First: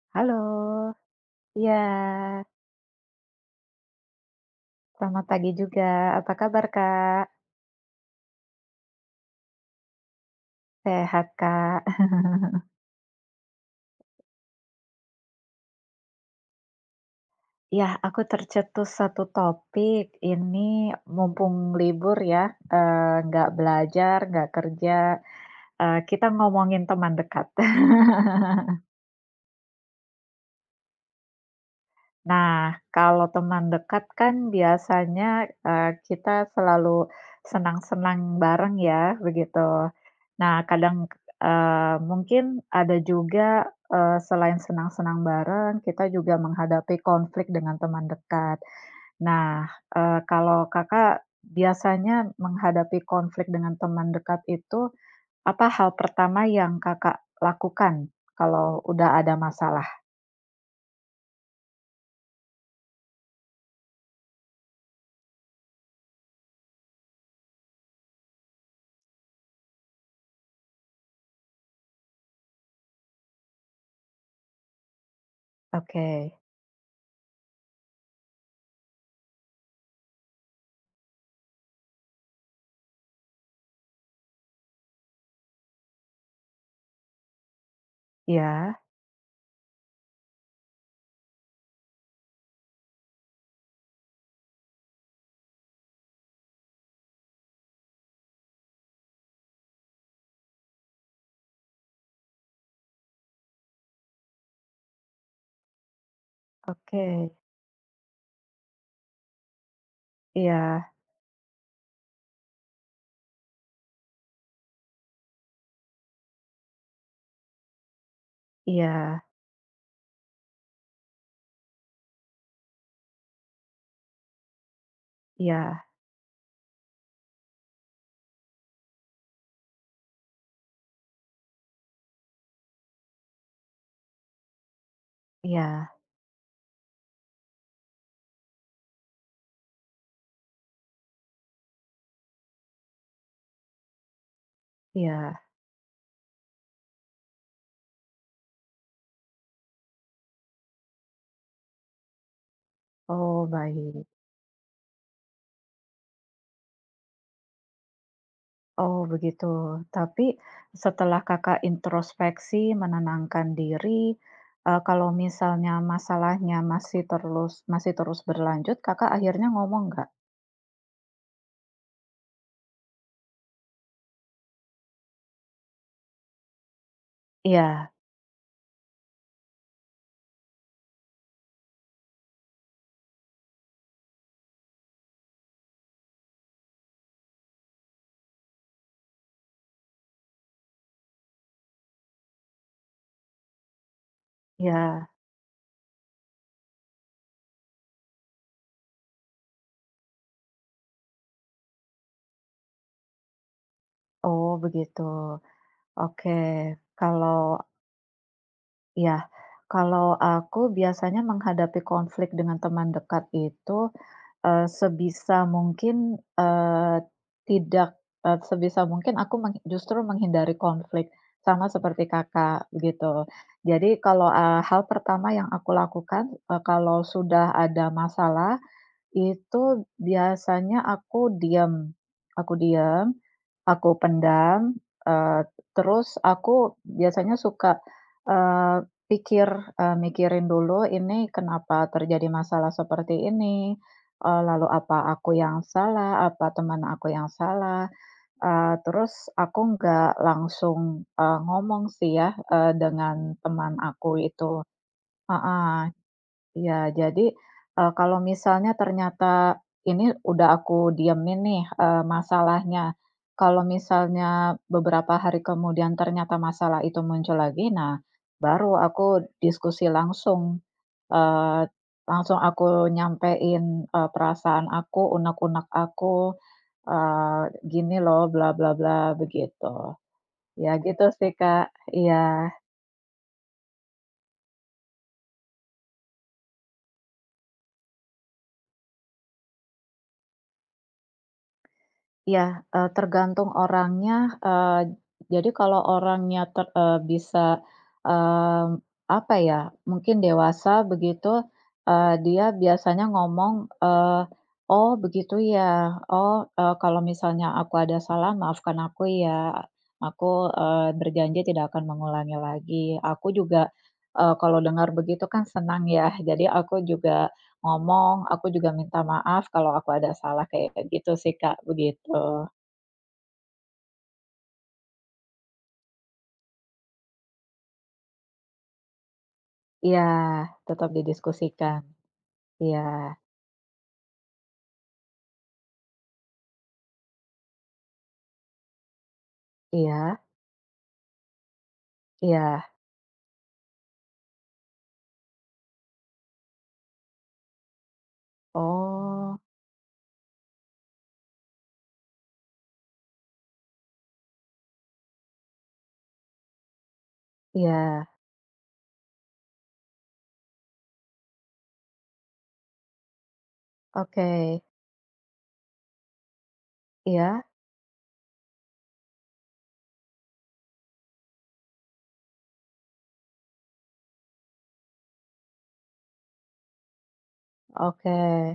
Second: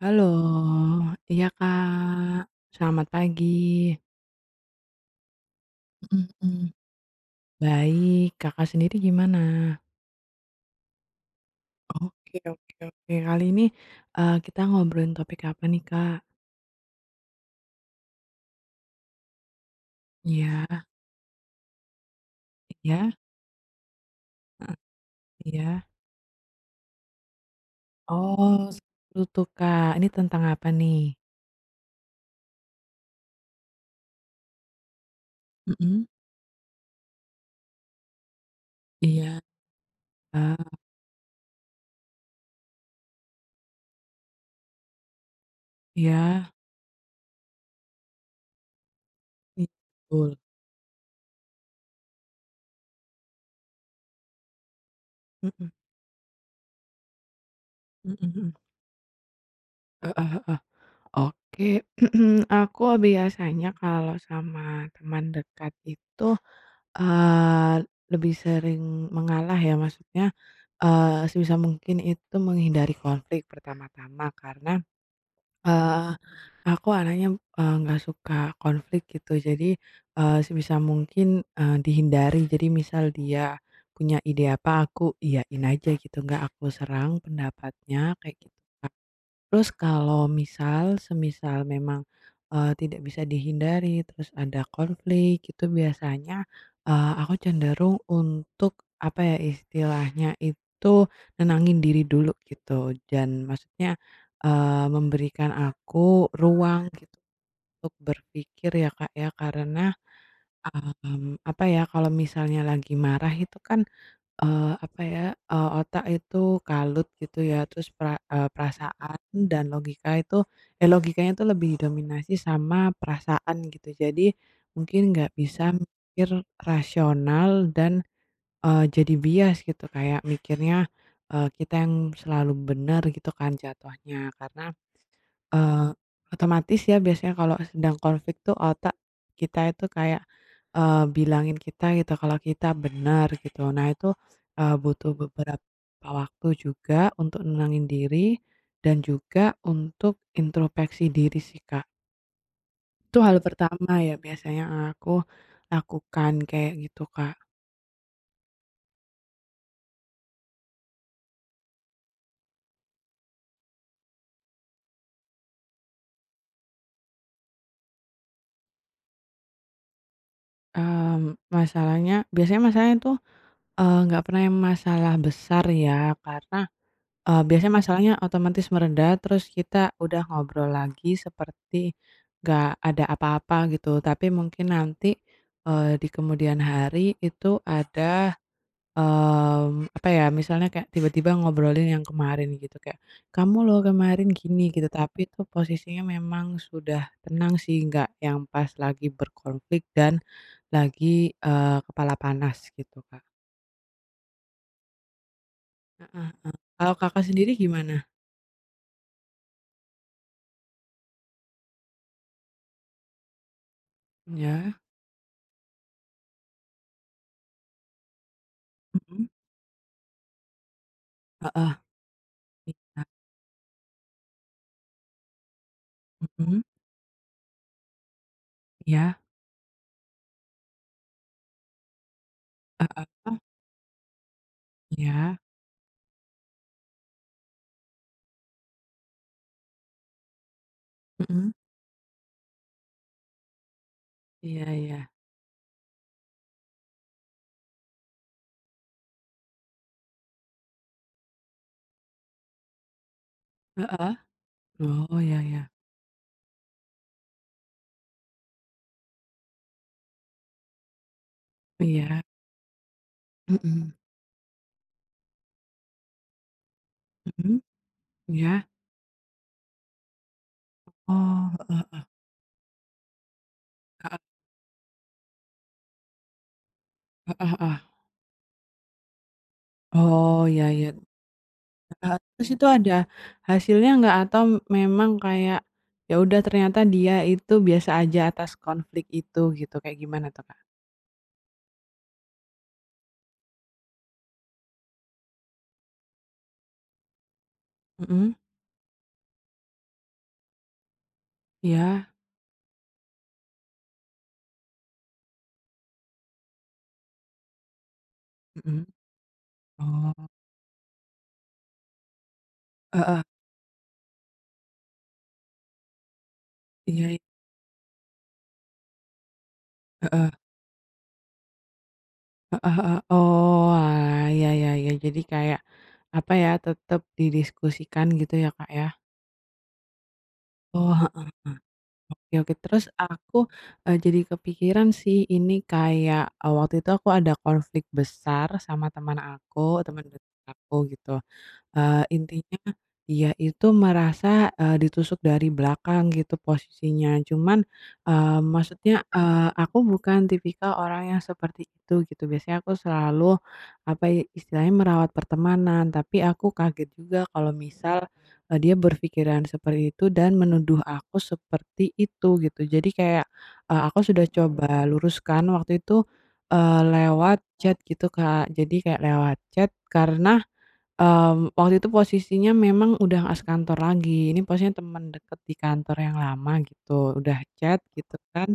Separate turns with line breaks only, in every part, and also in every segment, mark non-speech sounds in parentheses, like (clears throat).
Halo,
Halo,
iya Kak,
iya,
selamat pagi.
selamat pagi juga.
Mhm
Apa kabar,
mhm.
Kak?
Baik, Kakak sendiri gimana?
Sehat, Kak.
Oke oke oke. Kali ini, kita ngobrolin topik apa nih Kak?
Ya, aku tercetus satu topik.
Iya.
Ini mumpung libur ya,
Iya?
nggak belajar, nggak kerja,
Iya?
kita ngomongin teman dekat. (laughs)
Oh. Seru tuh Kak, ini tentang apa nih?
Nah, kalau teman dekat kan biasanya,
Mhm,
kita selalu senang-senang bareng ya,
iya.
begitu. Nah,
Ah,
kadang, mungkin ada juga, selain senang-senang bareng, kita juga
iya.
menghadapi konflik dengan teman dekat.
I
Nah,
Betul.
kalau Kakak biasanya menghadapi konflik dengan teman dekat itu, apa
Mhm,
hal pertama yang Kakak lakukan
mhm mhm.
kalau udah ada masalah?
Heeh heeh. Oke, (clears throat) aku biasanya kalau sama teman dekat itu Eee, lebih sering mengalah ya, maksudnya, sebisa mungkin itu menghindari konflik pertama-tama karena,
Oke,
eee, aku anaknya, nggak suka konflik gitu. Jadi, sebisa mungkin, dihindari. Jadi misal dia punya ide apa aku iyain aja gitu, nggak aku serang pendapatnya kayak gitu.
ya,
Terus kalau misal, semisal memang, tidak bisa dihindari, terus ada konflik itu biasanya, aku cenderung untuk, apa ya istilahnya itu, nenangin diri dulu gitu. Dan maksudnya, memberikan aku ruang gitu
oke.
untuk berpikir ya Kak ya, karena,
Iya,
apa ya, kalau misalnya lagi marah itu kan, apa ya, otak itu kalut gitu ya. Terus perasaan
iya,
dan logika itu, eh, logikanya itu lebih didominasi sama perasaan gitu. Jadi mungkin nggak bisa
iya,
mikir rasional dan, jadi bias gitu, kayak mikirnya, kita yang selalu benar gitu kan jatuhnya, karena, Eee,
iya,
otomatis ya biasanya kalau sedang konflik tuh otak kita itu kayak, bilangin kita gitu kalau kita benar gitu. Nah itu, butuh
iya.
beberapa waktu juga untuk nenangin diri dan juga untuk introspeksi diri sih, Kak. Itu hal
Oh,
pertama
baik.
ya biasanya yang aku lakukan kayak gitu, Kak.
Oh, begitu. Tapi setelah Kakak introspeksi, menenangkan diri, kalau misalnya masalahnya masih terus berlanjut, Kakak akhirnya ngomong nggak?
Masalahnya biasanya masalahnya tuh, nggak pernah yang masalah besar ya, karena biasanya
Iya,
masalahnya otomatis mereda, terus kita udah ngobrol lagi seperti gak ada apa-apa gitu. Tapi mungkin nanti, di kemudian hari itu ada, apa ya, misalnya kayak tiba-tiba ngobrolin yang kemarin gitu, kayak, "Kamu loh kemarin gini," gitu.
iya.
Tapi itu posisinya memang sudah tenang sih, nggak yang pas lagi berkonflik dan lagi, kepala panas gitu, Kak.
Oh, begitu.
Heeh.
Oke.
Kalau Kakak
Kalau
sendiri gimana?
ya, kalau aku biasanya menghadapi konflik dengan teman dekat itu,
Ya.
sebisa mungkin, tidak sebisa mungkin
Mhm.
aku justru menghindari konflik, sama
Heeh,
seperti Kakak,
iya.
gitu. Jadi kalau, hal pertama yang aku lakukan,
Mhm,
kalau sudah ada masalah
iya,
itu biasanya aku diam, aku diam,
heeh,
aku pendam,
iya,
eee, terus aku biasanya suka, pikir, mikirin dulu ini
mhm,
kenapa terjadi masalah seperti ini, lalu
iya iya,
apa aku yang salah, apa teman aku yang salah, terus aku nggak langsung, ngomong sih ya, dengan teman aku
heeh,
itu.
oh, iya iya,
Heeh. Iya, jadi, kalau misalnya ternyata ini udah aku diemin nih,
iya,
masalahnya. Kalau
mhm,
misalnya beberapa hari kemudian ternyata masalah itu muncul
mhm,
lagi, nah
iya,
baru aku diskusi langsung,
oh,
eee,
heeh
langsung aku nyampein, perasaan aku, unek-unek aku, eee,
heeh heeh,
"Gini loh, bla bla bla," begitu.
oh, iya
Ya
iya,
gitu sih, Kak.
heeh, terus
Iya.
itu ada hasilnya nggak atau memang kayak, ya udah ternyata dia itu biasa aja atas konflik itu gitu, kayak gimana tuh, Kak?
Ya tergantung orangnya, jadi kalau orangnya bisa,
Mhm,
mmm, apa ya, mungkin dewasa begitu,
iya,
dia biasanya ngomong, "Oh begitu ya, oh, kalau misalnya aku ada salah maafkan
mhm,
aku ya,
oh,
aku, berjanji tidak akan mengulangi lagi."
heeh,
Aku juga, kalau dengar begitu kan senang ya, (laughs) jadi aku
iya, iya,
juga ngomong, aku juga minta maaf kalau aku ada
heeh.
salah kayak gitu sih, Kak, begitu.
Heeh heeh. Oh, alah, iya iya iya. Jadi kayak, apa ya, tetap didiskusikan gitu ya, Kak, ya?
Iya, tetap
Oh, heeh heeh.
didiskusikan.
Oke oke.
Iya,
Terus aku, jadi kepikiran sih ini, kayak, waktu itu aku ada konflik besar sama teman aku, teman
iya,
dekat aku gitu. Intinya
iya,
dia itu merasa, ditusuk dari belakang gitu posisinya. Cuman, maksudnya,
oh,
aku bukan tipikal orang yang seperti itu gitu. Biasanya aku selalu, apa ya, istilahnya merawat pertemanan, tapi aku kaget juga kalau misal,
iya,
dia berpikiran seperti itu dan menuduh aku seperti itu gitu. Jadi kayak, aku sudah
oke,
coba luruskan waktu itu, lewat
iya,
chat gitu, Kak. Jadi kayak lewat chat karena, waktu itu posisinya memang udah nggak sekantor lagi, ini posisinya teman deket di kantor yang lama gitu, udah chat gitu
oke,
kan.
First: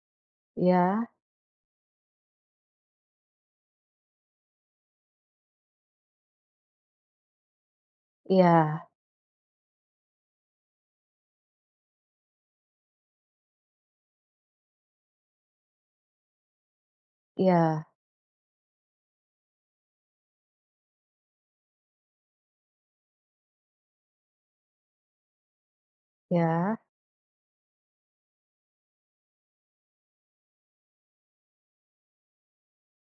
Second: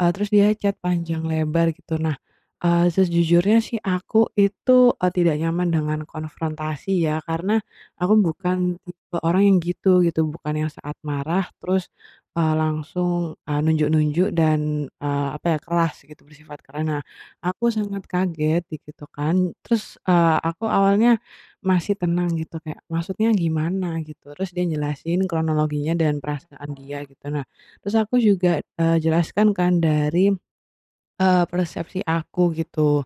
Terus dia chat
iya,
panjang lebar gitu. Nah, sejujurnya sih aku itu, tidak nyaman dengan konfrontasi ya, karena aku
iya,
bukan tipe orang yang gitu, gitu. Bukan yang saat marah terus, langsung, nunjuk-nunjuk dan, apa ya, keras gitu, bersifat karena aku
iya,
sangat kaget gitu kan. Terus, aku awalnya masih tenang gitu, kayak, "Maksudnya gimana?" gitu. Terus dia jelasin kronologinya dan perasaan
iya,
dia gitu. Nah, terus aku juga, jelaskan kan dari, persepsi aku gitu.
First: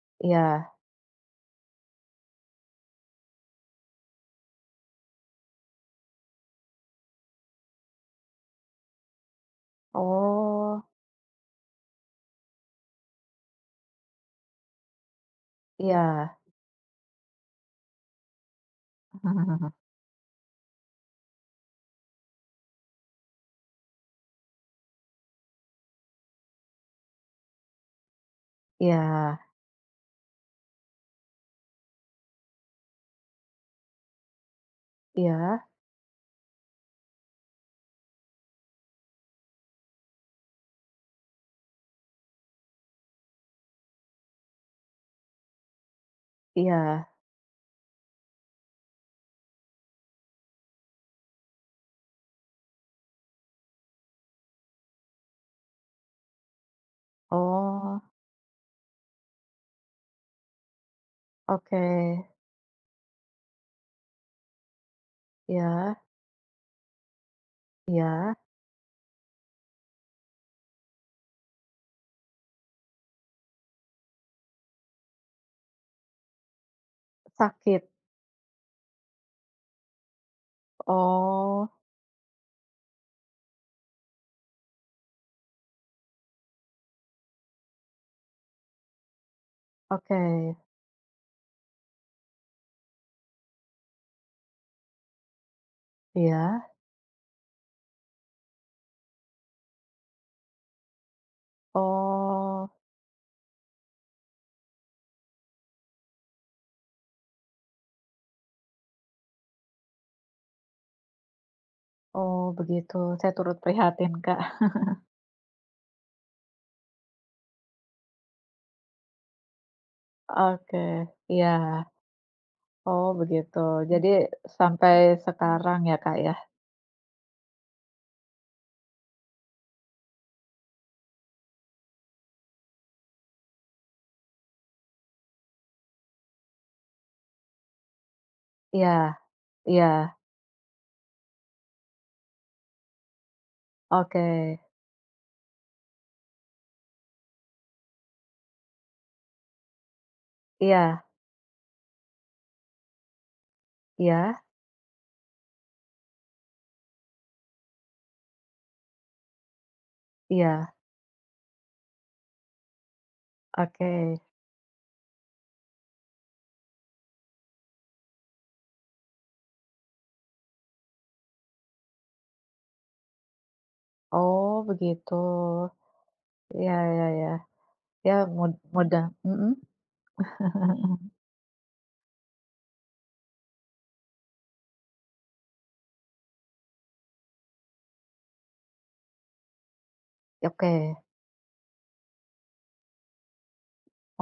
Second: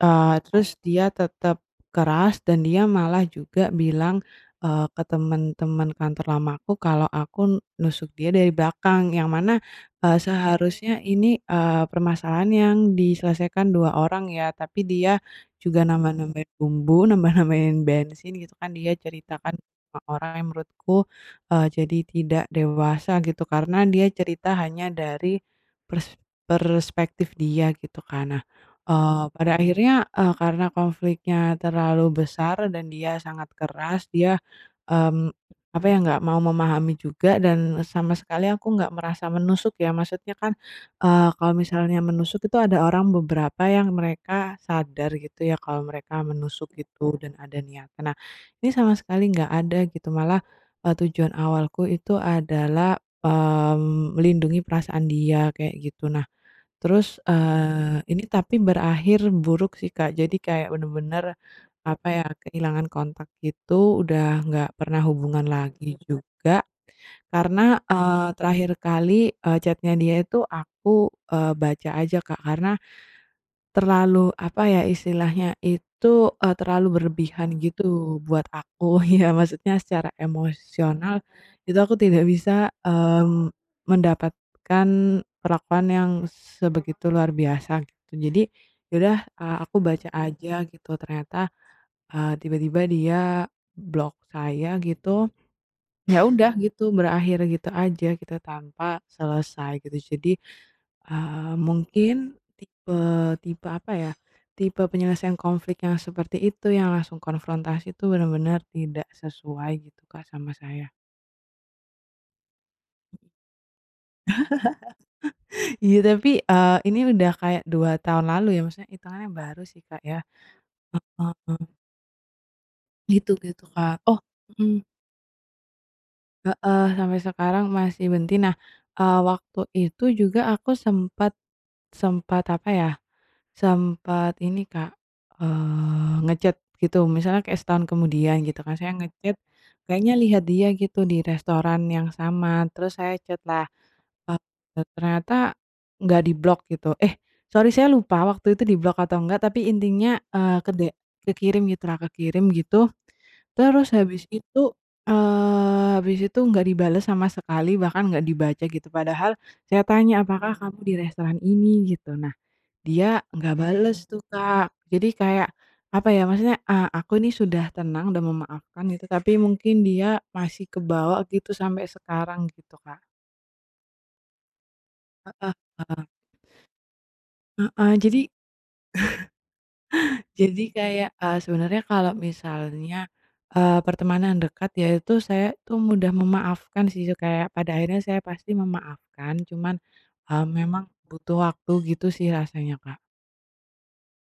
Terus
iya,
dia tetap keras dan dia malah juga bilang, ke teman-teman kantor lamaku kalau aku nusuk dia dari belakang, yang mana,
oh,
seharusnya ini, permasalahan yang diselesaikan 2 orang ya, tapi dia juga
iya,
nambah-nambahin bumbu, (laughs) nambah-nambahin bensin gitu kan, dia ceritakan
(laughs)
ke orang yang menurutku, jadi tidak dewasa gitu, karena dia cerita hanya dari pers perspektif dia gitu kan. Nah,
iya,
Pada akhirnya, karena konfliknya terlalu besar dan dia sangat keras, dia, mmm,
iya,
apa ya, nggak mau memahami juga, dan sama sekali aku nggak merasa menusuk ya. Maksudnya kan, kalau misalnya menusuk itu ada orang beberapa yang mereka sadar gitu ya kalau mereka menusuk
iya,
gitu dan ada niatan. Nah, ini sama sekali nggak ada gitu, malah, tujuan awalku itu adalah, melindungi perasaan dia kayak gitu. Nah terus,
oh,
ini tapi berakhir buruk sih, Kak. Jadi kayak bener-bener,
oke,
apa ya, kehilangan kontak gitu, udah nggak pernah hubungan lagi
iya,
juga. Karena,
iya,
terakhir kali, chat dia itu aku, baca aja, Kak, karena terlalu, apa ya istilahnya, itu, terlalu berlebihan
sakit,
gitu buat aku. (laughs) Ya maksudnya, secara emosional
oh,
itu aku tidak bisa, mendapatkan perlakuan yang sebegitu luar biasa gitu. Jadi ya udah, eh, aku baca
oke,
aja gitu. Ternyata, tiba-tiba dia blok saya gitu, ya udah
iya.
gitu berakhir gitu aja gitu tanpa selesai gitu. Jadi mungkin
Oh,
tipe, apa ya, tipe penyelesaian konflik yang seperti itu yang langsung konfrontasi itu benar-benar tidak sesuai gitu Kak sama saya.
oh, begitu, saya turut prihatin, Kak.
(laughs) Iya tapi, ini udah kayak 2 tahun lalu ya, maksudnya hitungannya baru sih Kak ya,
(laughs) Oke, iya.
heeh,
Oh,
gitu
begitu,
gitu Kak.
Jadi
Oh, mhm,
sampai sekarang ya, Kak, ya?
heeh, sampai sekarang masih benci. Nah, waktu itu juga aku sempat sempat apa ya, sempat ini Kak, eee, nge gitu, misalnya kayak setahun kemudian gitu kan, saya
Iya,
kayaknya
iya,
lihat dia gitu di restoran yang sama, terus saya chat lah,
oke.
ternyata nggak diblok gitu. Eh, sorry saya lupa waktu itu diblok atau enggak, tapi intinya,
Iya,
kekirim gitulah, kekirim gitu. Terus
iya,
habis itu nggak dibales sama sekali, bahkan nggak dibaca gitu, padahal saya tanya, "Apakah
iya,
kamu di restoran ini?" gitu. Dia nggak
oke.
bales tuh, Kak. Jadi kayak, apa ya, maksudnya, aku ini sudah tenang, udah memaafkan gitu, tapi mungkin dia masih kebawa gitu sampai sekarang gitu, Kak.
Oh, begitu.
Heeh.
Iya, iya, iya.
Heeh,
Ya
jadi
mudah, mhm. (laughs)
jadi kayak, sebenarnya kalau misalnya, pertemanan dekat ya, itu saya tuh mudah memaafkan sih, kayak pada akhirnya saya pasti memaafkan, cuman, memang
Oke.
butuh waktu gitu sih rasanya, Kak.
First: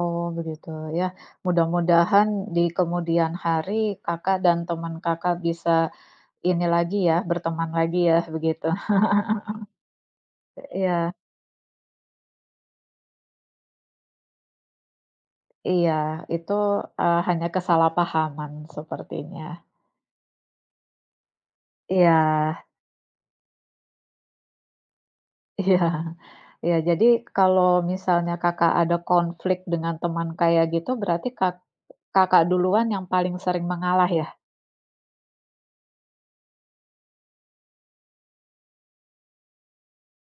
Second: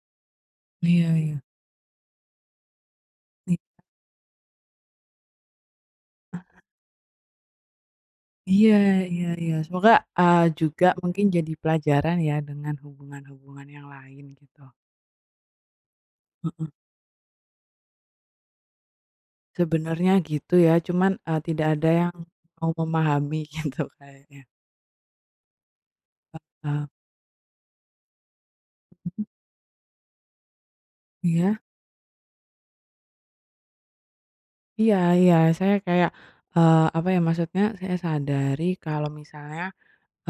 Oh, begitu, ya
Iya iya.
mudah-mudahan di kemudian
I
hari Kakak dan teman Kakak bisa ini lagi ya, berteman lagi ya, begitu.
Iya iya iya. Semoga, juga
Iya,
mungkin jadi pelajaran ya dengan hubungan-hubungan yang lain gitu. (laughs)
iya, itu, hanya kesalahpahaman sepertinya.
Sebenarnya gitu ya, cuman, tidak ada yang
Iya,
mau memahami (laughs) gitu kayaknya.
iya, iya,
Eee,
jadi kalau misalnya Kakak ada konflik dengan teman kayak gitu, berarti kak
iya
Kakak duluan yang paling sering mengalah ya?
iya iya. Saya kayak, apa ya, maksudnya saya sadari kalau misalnya,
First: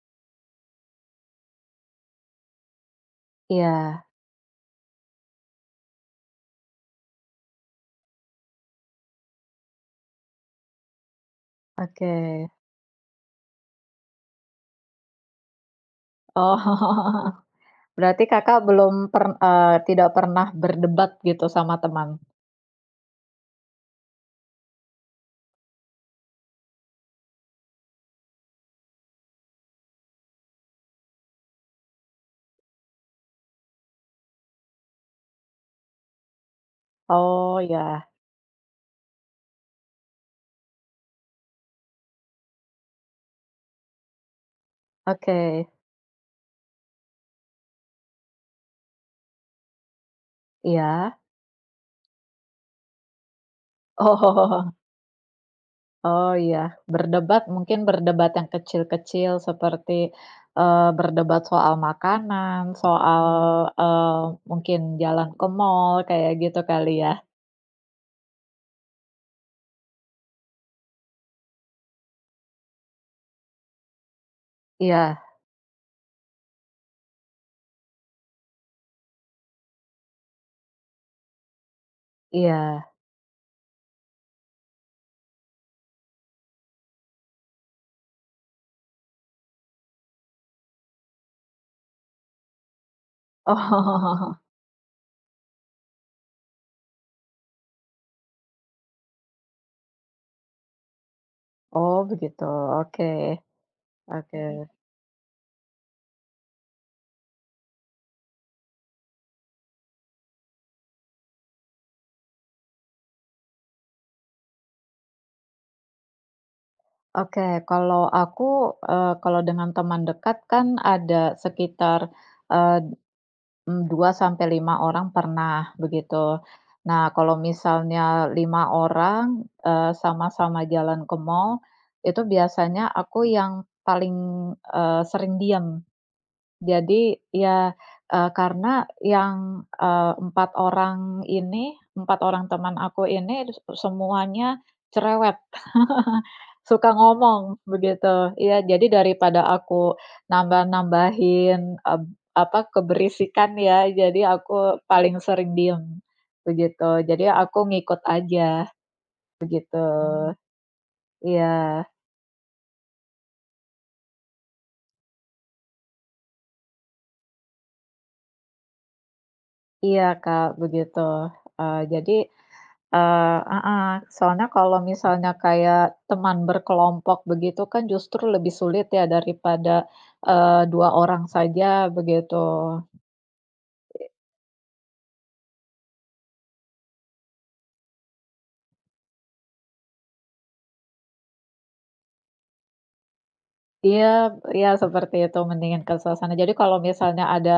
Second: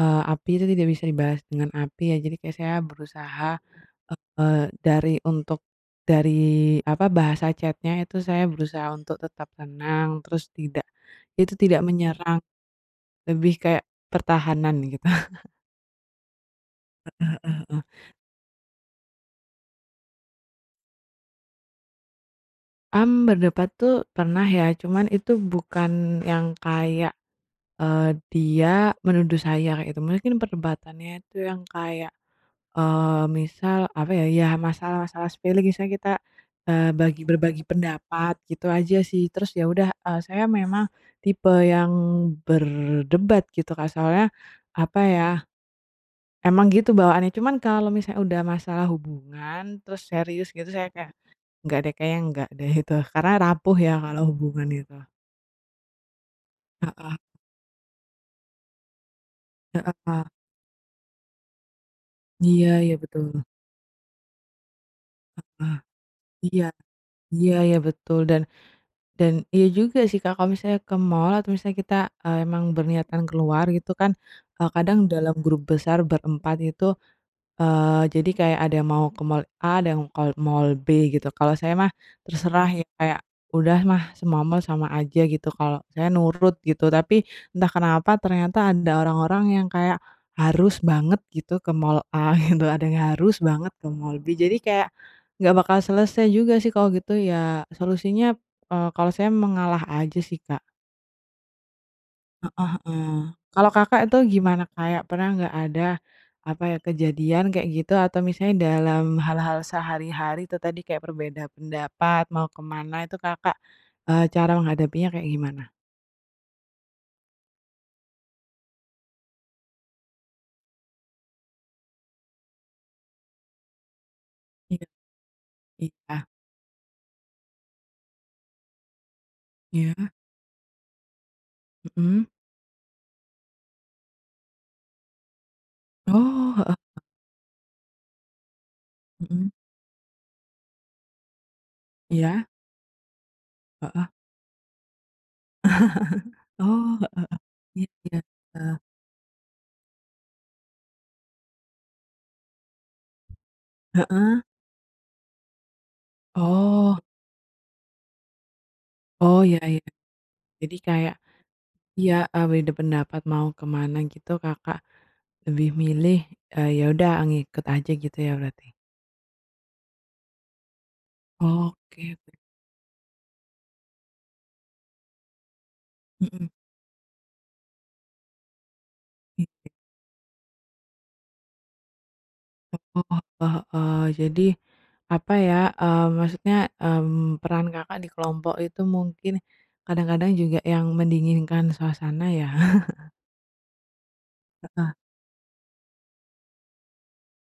api itu tidak bisa dibahas dengan api ya. Jadi kayak saya berusaha,
Iya,
Dari untuk dari apa, bahasa chatnya itu saya berusaha untuk tetap tenang, terus tidak, itu tidak
oke.
menyerang, lebih kayak pertahanan gitu. (laughs)
Oh,
Heeh
(laughs)
heeh.
berarti Kakak belum tidak pernah berdebat gitu sama teman?
(laughs) Berdebat tuh pernah ya, cuman itu bukan yang kayak, dia menuduh saya kayak itu, mungkin perdebatannya itu yang kayak, eh misal apa ya, ya masalah-masalah sepele, misalnya kita, eh
Oh,
berbagi
ya,
pendapat gitu aja sih. Terus ya udah, saya memang tipe yang berdebat gitu Kak, soalnya apa ya,
oke,
emang gitu bawaannya. Cuman kalau misalnya udah masalah hubungan terus serius gitu saya kayak,
iya?
"Nggak deh, kayaknya nggak deh," itu. Karena rapuh ya kalau hubungan
Oh. (laughs)
itu.
Oh, iya,
Heeh
berdebat mungkin berdebat yang kecil-kecil
heeh.
seperti,
Heeh.
berdebat soal makanan,
Iya iya betul.
soal, eee, mungkin jalan ke
Heeh.
mall kayak gitu
Iya
kali ya?
iya iya betul, dan iya juga sih, Kak, kalau misalnya ke mall atau misalnya kita, emang berniatan keluar gitu kan, kadang
Iya,
dalam grup besar berempat itu, jadi kayak ada mau ke mall A, ada yang mall B gitu. Kalau saya mah terserah ya,
iya.
kayak udah mah semua mall sama aja gitu, kalau saya nurut gitu. Tapi entah kenapa ternyata ada orang-orang yang kayak harus banget gitu ke mall A (laughs) gitu, ada yang harus banget ke mall B.
Oh, (laughs)
Jadi kayak nggak bakal selesai juga sih kalau gitu ya, solusinya, kalau saya mengalah aja sih, Kak.
oh, begitu,
Heeh
oke,
heeh. Kalau Kakak itu
oke,
gimana,
mhm.
kayak pernah nggak ada, apa ya, kejadian kayak gitu, atau misalnya dalam hal-hal sehari-hari itu tadi kayak berbeda pendapat, mau kemana itu Kakak, cara menghadapinya kayak gimana?
oke. Kalau aku, kalau dengan teman dekat kan ada sekitar, eh, 2 sampai lima
Iya
orang pernah,
iya
begitu. Nah, kalau misalnya 5 orang,
iya.
sama-sama jalan ke mall, itu
Mhm.
biasanya aku yang paling, sering diem.
Oh, heeh,
Jadi ya, karena yang,
mhm,
4 orang ini, empat orang
iya,
teman aku ini, se
heeh.
semuanya cerewet, Ah,
(laughs)
suka
Oh, heeh heeh.
ngomong
Iya iya,
begitu. Iya,
heeh.
jadi daripada aku nambah-nambahin, eb apa, keberisikan ya, jadi
Heeh.
aku paling sering diem,
Oh
begitu. Jadi aku ngikut aja,
oh, ya
begitu.
ya,
Mmm.
jadi kayak,
Iya,
ya beda pendapat mau kemana gitu Kakak lebih milih, ya udah ngikut aja gitu ya berarti?
iya, Kak, begitu.
Oke.
Jadi, heeh, soalnya kalau misalnya kayak teman
Mhm.
berkelompok begitu kan justru lebih sulit ya
I
daripada, 2 orang saja, begitu.
oh. Heeh heeh. Jadi apa ya, maksudnya, peran Kakak di kelompok itu mungkin kadang-kadang juga yang mendinginkan suasana ya? Heeh.
Iya, iya,
(laughs)
seperti itu, mendingin ke suasana. Jadi kalau misalnya ada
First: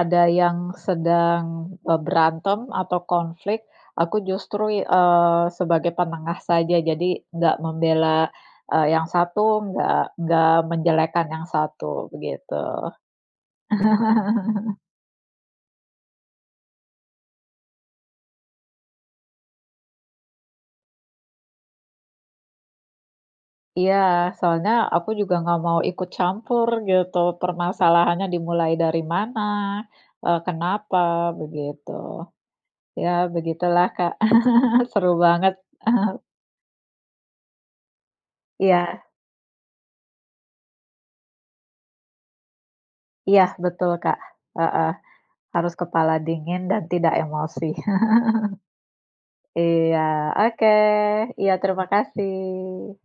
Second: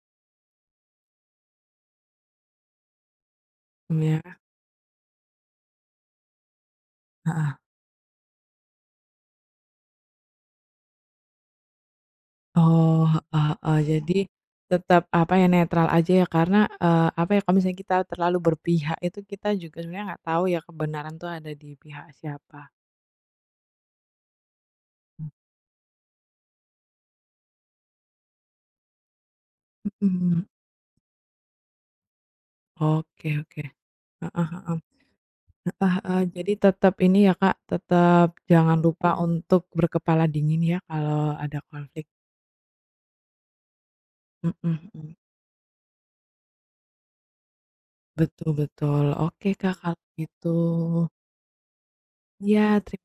ada yang sedang, berantem atau konflik,
Mmm,
aku
ya.
justru, sebagai penengah saja. Jadi
Heeh.
nggak membela, yang satu, nggak nggak menjelekkan yang satu, begitu.
Oh, heeh, heeh. Jadi
(laughs)
tetap apa ya, netral aja ya, karena, apa ya, kalau misalnya kita terlalu berpihak itu kita juga sebenarnya nggak tahu ya kebenaran tuh ada di pihak siapa.
Iya, soalnya aku juga nggak mau ikut campur gitu, permasalahannya dimulai dari mana,
Mhm.
kenapa, begitu. Ya
Oke oke.
begitulah, Kak,
Heeh heeh
(laughs) seru banget.
heeh heeh. Jadi tetap ini ya, Kak, tetap jangan
Iya.
lupa untuk berkepala dingin ya kalau ada konflik.
Iya, betul, Kak,
Mhm
heeh,
mhm.
harus kepala dingin dan tidak emosi. (laughs)
Betul betul. Oke, Kak, kalau
Iya,
gitu.
oke, iya, terima kasih.
Iya, teri